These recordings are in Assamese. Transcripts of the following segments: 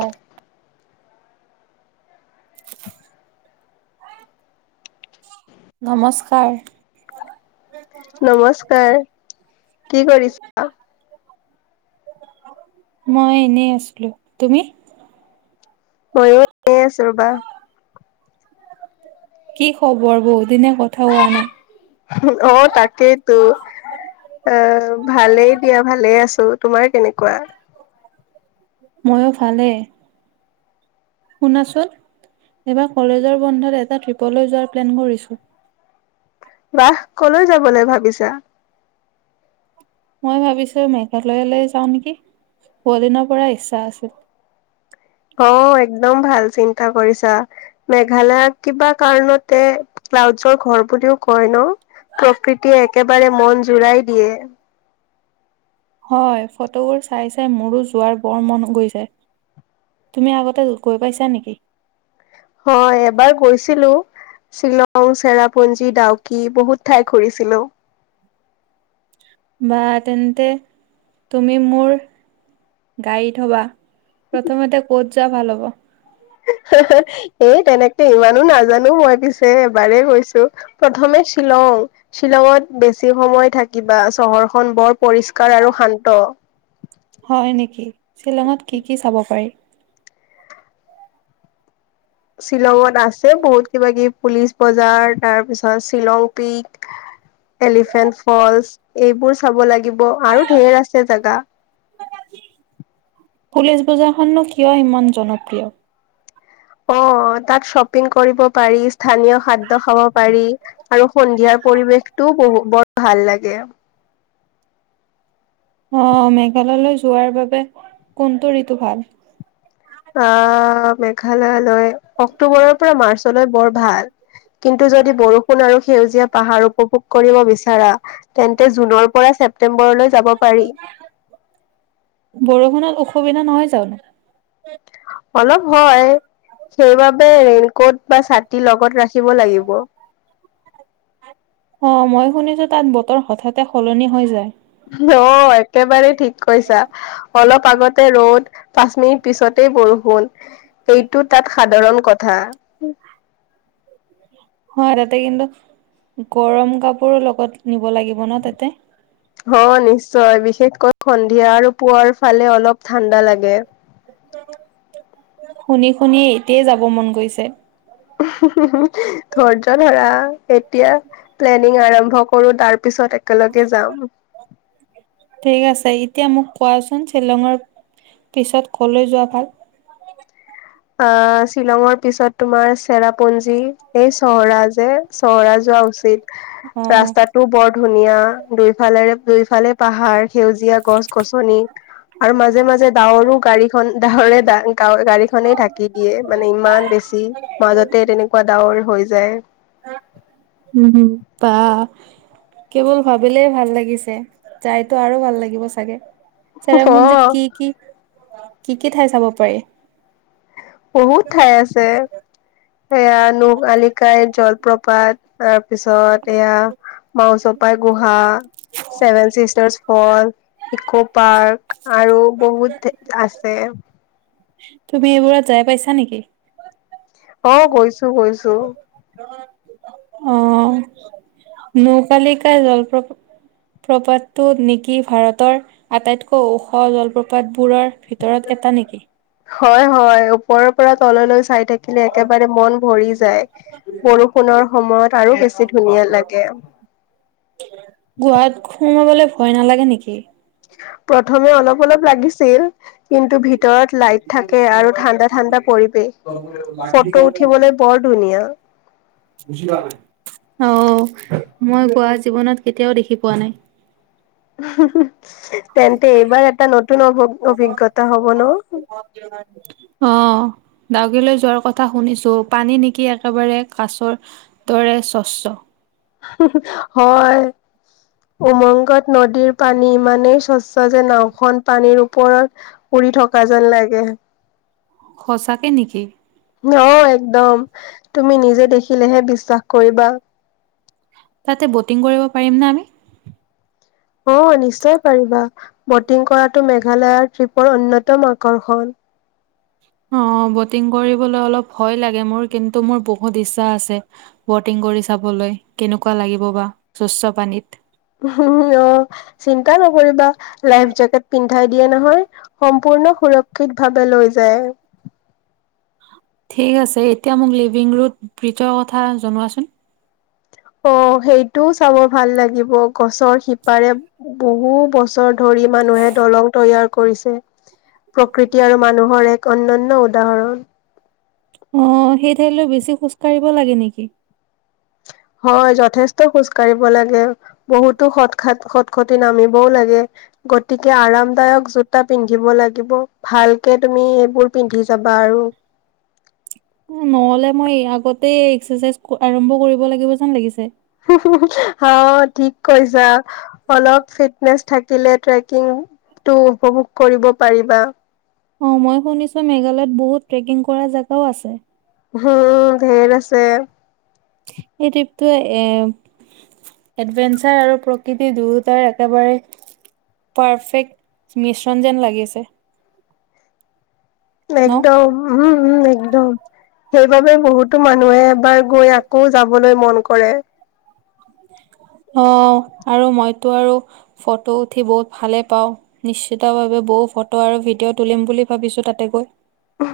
অ'। নমস্কাৰ। নমস্কাৰ, কি কৰিছা? মই এনেই আছিলোঁ, তুমি? ময়ো এনে আছোঁ ৰবা। কি খবৰ বহু অ তাকেইতো অ ভালেই দিয়া ভালেই আছোঁ। তোমাৰ কেনেকুৱা? মইয়ো ভালে। শুনাচোন এবাৰ কলেজৰ বন্ধত এটা ট্ৰিপলৈ যোৱাৰ প্লেন কৰিছোঁ। বাহ কলৈ যাবলৈ ভাবিছা? মই ভাবিছোঁ মেঘালয়লৈ যাওঁ নেকি? বহুদিনৰ পৰা ইচ্ছা আছিল। অ একদম ভাল চিন্তা কৰিছা মেঘালয়ক কিবা কাৰণতে ক্লাউডছৰ ঘৰ বুলিও কয় ন, প্ৰকৃতিয়ে একেবাৰে মন জোৰাই দিয়ে। হয় ফটোবোৰ চাই চাই মোৰো যোৱাৰ বৰ মন গৈছে। তুমি আগতে গৈ পাইছা নেকি? হয় এবাৰ গৈছিলোঁ। শ্বিলং, চেৰাপুঞ্জী, ডাউকি বহুত ঠাই ঘূৰিছিলো। বা তেন্তে তুমি মোৰ গাইড হবা প্ৰথমতে ক'ত যোৱা ভাল হ'ব‌? এই তেনেকে ইমানো নাজানো মই পিছে এবাৰ গৈছো প্ৰথমে শ্বিলং শ্বিলঙত বেছি সময় থাকিবা চহৰখন বৰ পৰিষ্কাৰ আৰু শান্ত হয় নেকি শ্বিলঙত কি কি চাব পাৰি? শ্বিলঙত আছে বহুত কিব কিবি পুলিচ বজাৰ তাৰ পিছত শ্বিলং পিক এলিফেন্ট ফলচ এইবোৰ চাব লাগিব। আৰু ঢেৰ আছে জেগা। পুলিচ বজাৰখননো কিয় ইমান জনপ্ৰিয়? অ তাত শ্বপিং কৰিব পাৰি স্থানীয় খাদ্য খাব পাৰি। আৰু সন্ধিয়াৰ পৰিৱেশটোও বহু বৰ ভাল লাগে। অ মেঘালয়লৈ যোৱাৰ বাবে কোনটো ঋতু ভাল? আহ মেঘালয়লৈ অক্টোবৰৰ পৰা মাৰ্চলৈ বৰ ভাল। কিন্তু যদি বৰষুণ আৰু সেউজীয়া পাহাৰ উপভোগ কৰিব বিচাৰা তেন্তে জুনৰ পৰা, ছেপ্তেম্বৰলৈ যাব পাৰি। বৰষুণত অসুবিধা নহয় জানো? অলপ হয় সেইবাবে ৰেইনকোট বা ছাতি লগত ৰাখিব লাগিব অ মই শুনিছো তাত বতৰ হঠাতে সলনি হৈ যায় অ একেবাৰে ঠিক কৈছা অলপ আগতে ৰদ পাঁচ মিনিট পিছতে বৰষুণ এইটোত তাত সাধাৰণ কথা। উ হয় তাতে কিন্তু গৰম কাপোৰো লগত নিব লাগিব ন তাতে অ নিশ্চয় বিশেষকৈ সন্ধিয়া আৰু পুৱাৰ ফালে অলপ ঠাণ্ডা লাগে শুনি শুনি এতিয়াই যাব মন গৈছে। ধৈৰ্য ধৰা এতিয়া প্লেনিং আৰম্ভ কৰো তাৰ পিছত একেলগে যাম ঠিক আছে এতিয়া মোক কোৱাচোন শ্বিলঙৰ পিছত কলৈ যোৱা ভাল? অ শ্বিলঙৰ পিছত তোমাৰ চেৰাপুঞ্জী এই চহৰা যে চহৰাজ উচিত উ ৰাস্তাটো বৰ ধুনীয়া দুইফালেৰে দুইফালে পাহাৰ সেউজীয়া গছ গছনি, আৰু মাজে মাজে ডাৱৰো গাড়ীখন ডাৱৰে ডা গা গাড়ীখন খনেই ঢাকি দিয়ে মানে ইমান বেছি মাজতে তেনেকুৱা ডাৱৰ হৈ যায়। উমম বা কেৱল ভাবিলেই ভাল লাগিছে যাইতো আৰু ভাল লাগিব চাগে চেৰাপুঞ্জিত অ কি কি কি কি ঠাই চাব পাৰি? বহুত ঠাই আছে। এয়া নোক আলিকাই জলপ্ৰপাত তাৰপিছত এয়া মাউ চ পাই গুহা চছেভেন চিষ্টাৰচ্ ফল ইকৌ পাৰ্ক আৰু বহুত আছে তুমি এইবোৰত যাই পাইছা নিকি? অ গৈছো গৈছো। অ' নৌ কালিকা জলপ্ৰপাত প্ৰপাতটো নিকি ভাৰতৰ আটাইতকৈ ওখ জলপ্ৰপাত। বোৰৰ ভিতৰত এটা নিকি? হয় হয় ওপৰৰ পৰা তললৈ চাই থাকিলে একেবাৰে মন ভৰি। যায়, বৰষুণৰ সময়ত আৰু বেছি ধুনীয়া লাগে। গোহাত সোমাবলৈ ভয় নালাগে নেকি? প্ৰথমে অলপ অলপ লাগিছিল, কিন্তু ভিতৰত লাইট থাকে আৰু ঠাণ্ডা-ঠাণ্ডা পৰিৱেশ, ফটো উঠিবলৈ বৰ ধুনীয়া। বুজিলা নাই? অ' মই গোৱা জীৱনত কেতিয়াও দেখি পোৱা নাই। হু হু, তেন্তে এইবাৰ এটা নতুন অভি অভিজ্ঞতা হ'ব ন? [unintelligible] অ' ডাউকিলৈ যোৱাৰ কথা শুনিছো, পানী নিকি একেবাৰে কাছৰ দৰে- স্বচ্ছ। হু হু হয়, উমংগত নদীৰ পানী ইমানেই স্বচ্ছ যে, নাওখন পানীৰ ওপৰত উৰি থকা যেন লাগে। সঁচাকে নিকি? অ একদম তুমি নিজে দেখিলেহে বিশ্বাস কৰিবা। তাতে ব'টিং কৰিব পাৰিম না আমি? অ' নিশ্চয় পাৰিবা, বটিং কৰাটো মেঘালয়ৰ ট্ৰিপৰ অন্যতম আকৰ্ষণ। অ' বটিং কৰিবলৈ অলপ ভয় লাগে মোৰ, কিন্তু মোৰ বহুত ইচ্ছা আছে বটিং কৰি চাবলৈ কেনেকুৱা লাগিব বা স্বচ্ছ পানীত। হু হু অহ' চিন্তা নকৰিবা লাইফ জেকেট পিন্ধি উঠাই দিয়ে নহয়, সম্পূৰ্ণ সুৰক্ষিত ভাৱে লৈ যায়। ঠিক আছে, এতিয়া মোক লিভিং ৰোড বিজৰ কথা জনোৱাচোন? অ' সেইটোও চাব ভাল লাগিব গছৰ শিপাৰে বহু বছৰ ধৰি মানুহে দলং তৈয়াৰ কৰিছে, প্ৰকৃতি আৰু মানুহৰ এক অন্যান্য উদাহৰণ। অ' সেই ঠাইলৈ বেছি খোজ কাঢ়িব লাগে নেকি? হয় যথেষ্ট খোজকাঢ় কাঢ়িৰ লাগে বহুতো সৎ, সৎ-খতি নামিবও লাগে গতিকে আৰামদায়ক জোতা পিন্ধিব লাগিব, ভালকে তুমি এইবোৰ পিন্ধি যাবা আৰু। নহ'লে মই আগতে এক্সাৰচাইজ আৰম্ভ কৰিব লাগিব যেন লাগিছে। হু হু হু অ' ঠিক কৈছা অলপ ফিটনেচ থাকিলে ট্ৰেকিং টো উপভোগ কৰিব পাৰিবা। অ' মই শুনিছো মেঘালয়ত বহুত ট্ৰেকিং কৰা জেগাও আছে? উম' ধেৰ আছে। এই ট্ৰিপটো এ এডভেঞ্চাৰ আৰু প্ৰকৃতি, দুয়োটাৰ একেবাৰে পাৰফেক্ট মিশ্ৰণ যেন লাগিছে। ন একদম উম' উম একদম। সেইবাবে বহুতো মানুহে এবাৰ গৈ আকৌ যাবলৈ মন কৰে। [unintelligible] অ' আৰু মইতো আৰু ফটো উঠি বহুত ভালে পাও, নিশ্চিতভাৱে - বৌ ফটো আৰু ভিডিঅ তুলিম বুলি ভাবিছো তাতে গৈ।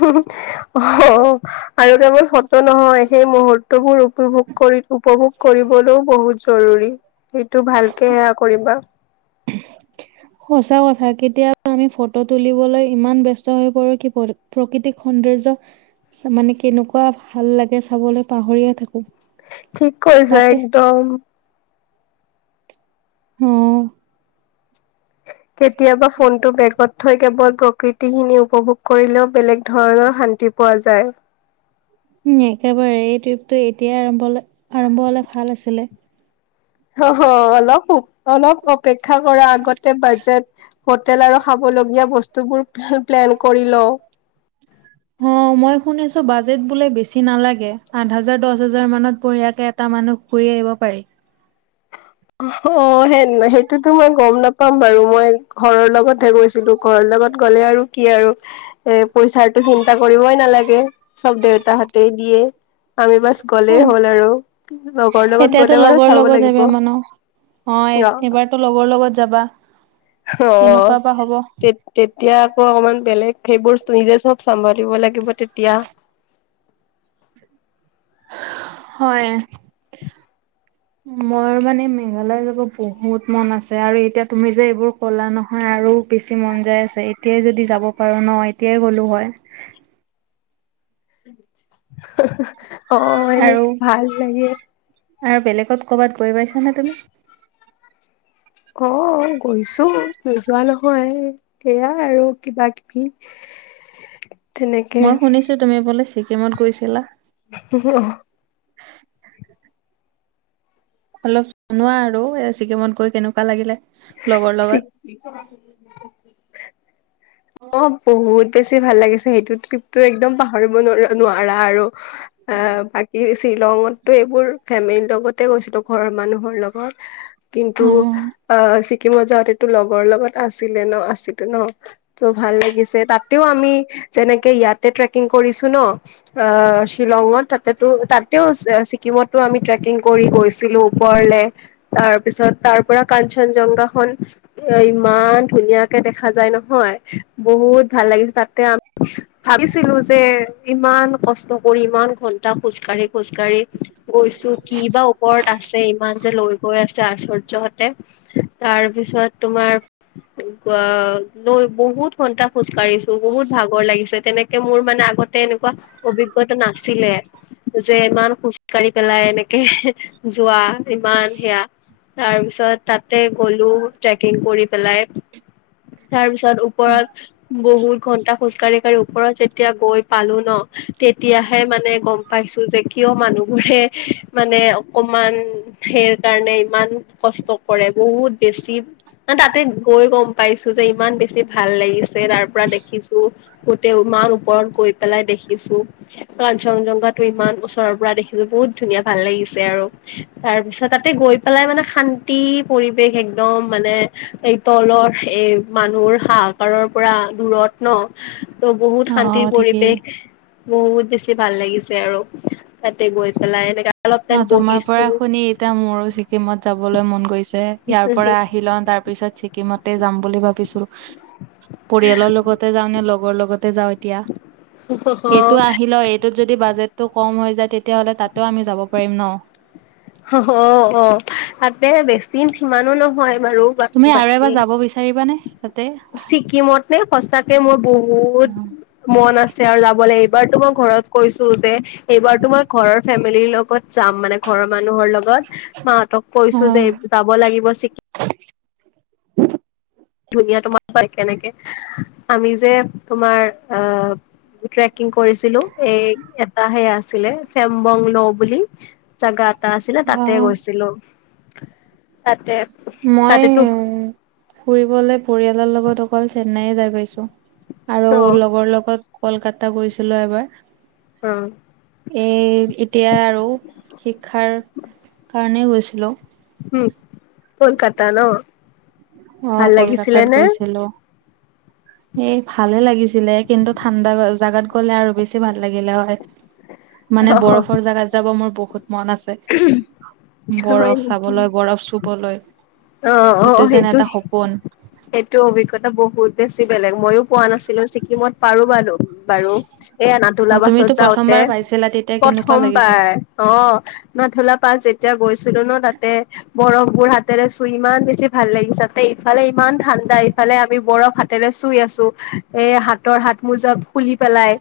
হুহু অ' আৰু কেৱল ফটো নহয় সেই মুহূুৰ্তবোৰ উপভোগ কৰি উপভোগ কৰিবলৈও বহুত জৰুৰী। সেইটো ভালকে সেয়া কৰিবা। কেতিয়া আমি ফটো তুলিবলৈ ইমান ব্যস্ত হৈ পৰো, কি প্ৰকৃতিক সৌন্দৰ্য মানে কেনেকুৱা ভাল লাগে চাবলে পাহৰিয়ে থাকো। ঠিক কৈছা তাতে একদম। হম। কেতিয়াবা ফোনটো বেগ ত থই কেৱল প্ৰকৃতিখিনি উপভোগ কৰিলেও বেলেগ ধৰণৰ শান্তি পোৱা যায়। উম একেবাৰে এই ট্ৰিপটো এতিয়াই আৰম্ভ হলে আৰম্ভ হলে ভাল আছিলে। হ হ অলপ সুখ অলপ অলপ। অপেক্ষা কৰ আগতে বাজেট হোটেল আৰু খাব লগীয়া বস্তুবোৰ প্লেন কৰিল। অ মই শুনিছো বাজেট বোলে বেছি নালাগে আঠ হাজাৰ দচ হাজাৰ মানত বঢ়িয়াকে এটা মানুহ ঘুৰি আহিব পাৰি। অ হ সেই সেইটোতো মই গম নাপাম বাৰু মই ঘৰৰ লগত হে গৈছিলো। ঘৰৰ লগত গ'লে আৰু কি আৰু। এ পইচাৰটো চিন্তা কৰিবই নালাগে। চব দেউতা হতে দিয়ে। আমি বাছ গ'লেই অ' হ'ল আৰু লগৰ লগত এতিয়াতো গ'লে বাৰু লগৰ চাব লগত যাবা লাগিব। মানে অ এইবাৰতো লগৰ লগত যাবা? হ কেনেকুৱা বা হ'ব তে তেতিয়া আকৌ অকমান বেলেগ। সেইবোৰ নিজে চব চম্ভালিব লাগিব তেতিয়া। হয়। মই মানে মেঘালয় যাব বহুত মন আছে আৰু এতিয়া তুমি যে এইবোৰ কলা নহয়। আৰু বেছি মন যাই আছে। এতিয়াই যদি যাব পাৰো ন এতিয়াই গ'লো হয়। অ আৰু এনেকে ভাল লাগে। আৰু বেলেগত ক'ৰবাত গৈ পাইছানে তুমি? অ গৈছো নোযোৱা নহয়। সেইয়াই আৰু কিবা কিবি। মই শুনিছো তুমি বোলে ছিকিমত গৈছিলা? অহ [unintelligible] অলপ জনোৱা আৰু এ ছিকিমত গৈ কেনেকুৱা লাগিলে। লগৰ লগত অ বহুত [unintelligible] তে ভাল লাগিছে সেইটো ট্ৰিপটো একদম পাহৰিব ন নোৱাৰা আৰু। শ্বিলংতটো এইবোৰ ফেমিলিৰ লগতে গৈছিলো ঘৰৰ মানুহৰ লগত। কিন্তু উম আহ ছিকিমত যাওঁতেটো লগৰ লগত আছিলে ন আছিলে ন ত' ভাল লাগিছে। তাতেও আমি যেনেকে ইয়াতে ট্ৰেকিং কৰিছো ন অ ছিলংত। তাতে টো তাতেও ছিকিমত টো আমি ট্ৰেকিং কৰি গৈছিলো ওপৰলে। তাৰ পিছত তাৰ পৰা কাঞ্চনজংঘা খন ইমান ধুনীয়াকে দেখা যায় নহয়। বহুত ভাল লাগিছে। তাতে আকৌ ভাবিছিলো যে ইমান কষ্ট কৰি ইমান ঘন্টা খোজ কাঢ়ি খোজ কঢ়ি গৈছো কি বা ওপৰত আছে ইমান যে লৈ গৈ আছে আশ্চৰ্য্যহত। এ তাৰ পিছত তোমাৰ লৈ বহুত ঘণ্টা খোজ কাঢ়িছো বহুত ভাগৰ লাগিছে। তেনেকে মোৰ মানে আগতে এনেকুৱা অভিজ্ঞতা নাছিলে। যে ইমান খোজ কাঢ়ি পেলাই এনেকে যোৱা ইমান সেয়া। তাৰ পিছত তাতে গ'লো ট্ৰেকিং কৰি পেলাই। তাৰ পিছ ত ওপৰত বহুত ঘন্টা খোজকাঢ়ি কাঢ়ি ওপৰত যেতিয়া গৈ পালো ন তেতিয়াহে মানে গম পাইছো যে কিয় মানুহবোৰে মানে অকমান সেৰ কাৰণে ইমান কষ্ট কৰে। বহুত বেছি মানে তাতে গৈ গম পাইছো যে ইমান বেছি ভাল লাগিছে। তাৰ পৰা দেখিছো গোতে উমাহ ওপৰত গৈ পেলাই দেখিছো। কাঞ্চনজংঘাটো ইমান ওচৰৰ পৰা দেখিছো বহুত ধুনীয়া ভাল লাগিছে আৰু তাৰ পিছত। তাতে গৈ পেলাই মানে। শান্তি পৰিৱেশ একদম মানে এই তলৰ এই মানুহৰ হাহাকাৰৰ। পৰা দূৰত ন ত বহুত অ শান্তিৰ ঠিকেই পৰিৱেশ? বহুত বেছি ভাল লাগিছে আৰু তাতে গৈ পেলাই, এনেকা অলপ টাইম অ', তোমাৰ বহিছো পৰা শুনি এতিয়া মোৰো ছিকিমত যাবলৈ মন গৈছে, ইয়াৰ পৰা আহি লওঁ তাৰ পিছত ছিকিমতেই যাম বুলি ভাবিছো। পৰিয়ালৰ লগতে যাওঁ নে লগৰ লগতে যাওঁ এইটো আহিলোঁ, এইটোত যদি বাজেটটো কম হৈ যায় তেতিয়া হলে তাতে আমি যাব পাৰিম। হয় ন। অ অ তাতে বেছি সিমানো নহয়। মাৰো তুমি আৰু বাকি। এবাৰ যাব বিচাৰিবানে তাতে ছিকিমত নে সচাকে মোৰ বহুত মন আছে আৰু যাব লাগিব। এইবাৰো মই ঘৰত কৈছো যে এইবাৰতো মই ঘৰৰ ফেমিলিৰ লগত যাম মানে ঘৰৰ মানুহৰ লগত। মাহঁতক অ কৈছো যে যাব লাগিব চিকি। ধুনীয়া তোমাৰ কেনেকে আমি যে তোমাৰ আহ। ট্ৰেকিং কৰিছিলো এই এটা সে আছিলে চেম্বং ন বুলি জাগাত। টা আছিলে অ তাতে গৈছিলো তাতে। মই তাতেতো ফুৰিবলৈ? পৰিয়ালৰ লগত অকল চেন্নাইয়ে যাই পাইছো আৰু অ লগৰ লগত। কলকাতা গৈছিলো এবাৰ। অ এই এতিয়া আৰু শিক্ষাৰ কাৰণেই গৈছিলোঁ? উম কলকাতা ন। অ ভাল লাগিছিলে কলকাতাত নে গৈছিলো। এ ভালে লাগিছিলে কিন্তু ঠাণ্ডা জাগাত গ'লে আৰু বেছি ভাল লাগিলে হয়। মানে অ বৰফৰ জাগাত যাব মোৰ বহুত মন আছে। হয় বৰফ নেকি চাবলৈ বৰফ চুবলৈ, এইটো যেন এটা সপোন এইটো অভিজ্ঞতা বহুত বেছি বেলেগ, মইও পোৱা নাছিলো ছিকিমত পাৰো বা বাৰু এই আনা অ তোলা বাছত তুমিতো যাওঁতে, প্ৰথমবাৰ পাইছিলা তেতিয়া কেনেকুৱা লাগিছে প্ৰথমবাৰ অ'। ধোলা পাহ যেতিয়া গৈছিলোঁ ন তাতে, বৰফবোৰ হাতেৰে চুই ইমান বেছি ভাল লাগিছে তাতে ইফালে ফালে ইমান ঠাণ্ডা ইফালে আমি বৰফ হাতেৰে চুই আছোঁ, এ হাতৰ হাত মোজা খুলি পেলা পাই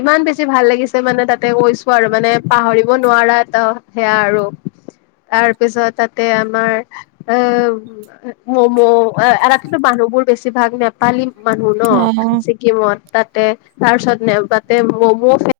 ইমান বেছি ভাল লাগিছে মানে তাতে গৈছোঁ আৰু মানে পাহৰিব নোৱাৰা এটা সেয়া আৰু। তাৰপিছত তাতে আমাৰ অ, ম'ম' অ, ৰাতিতো মানুহ বোৰ বেছিভাগ নেপালী মানুহ ন, অ ছিকিমত? তাত তা তাৰ পিছত ন তাতে ম'ম'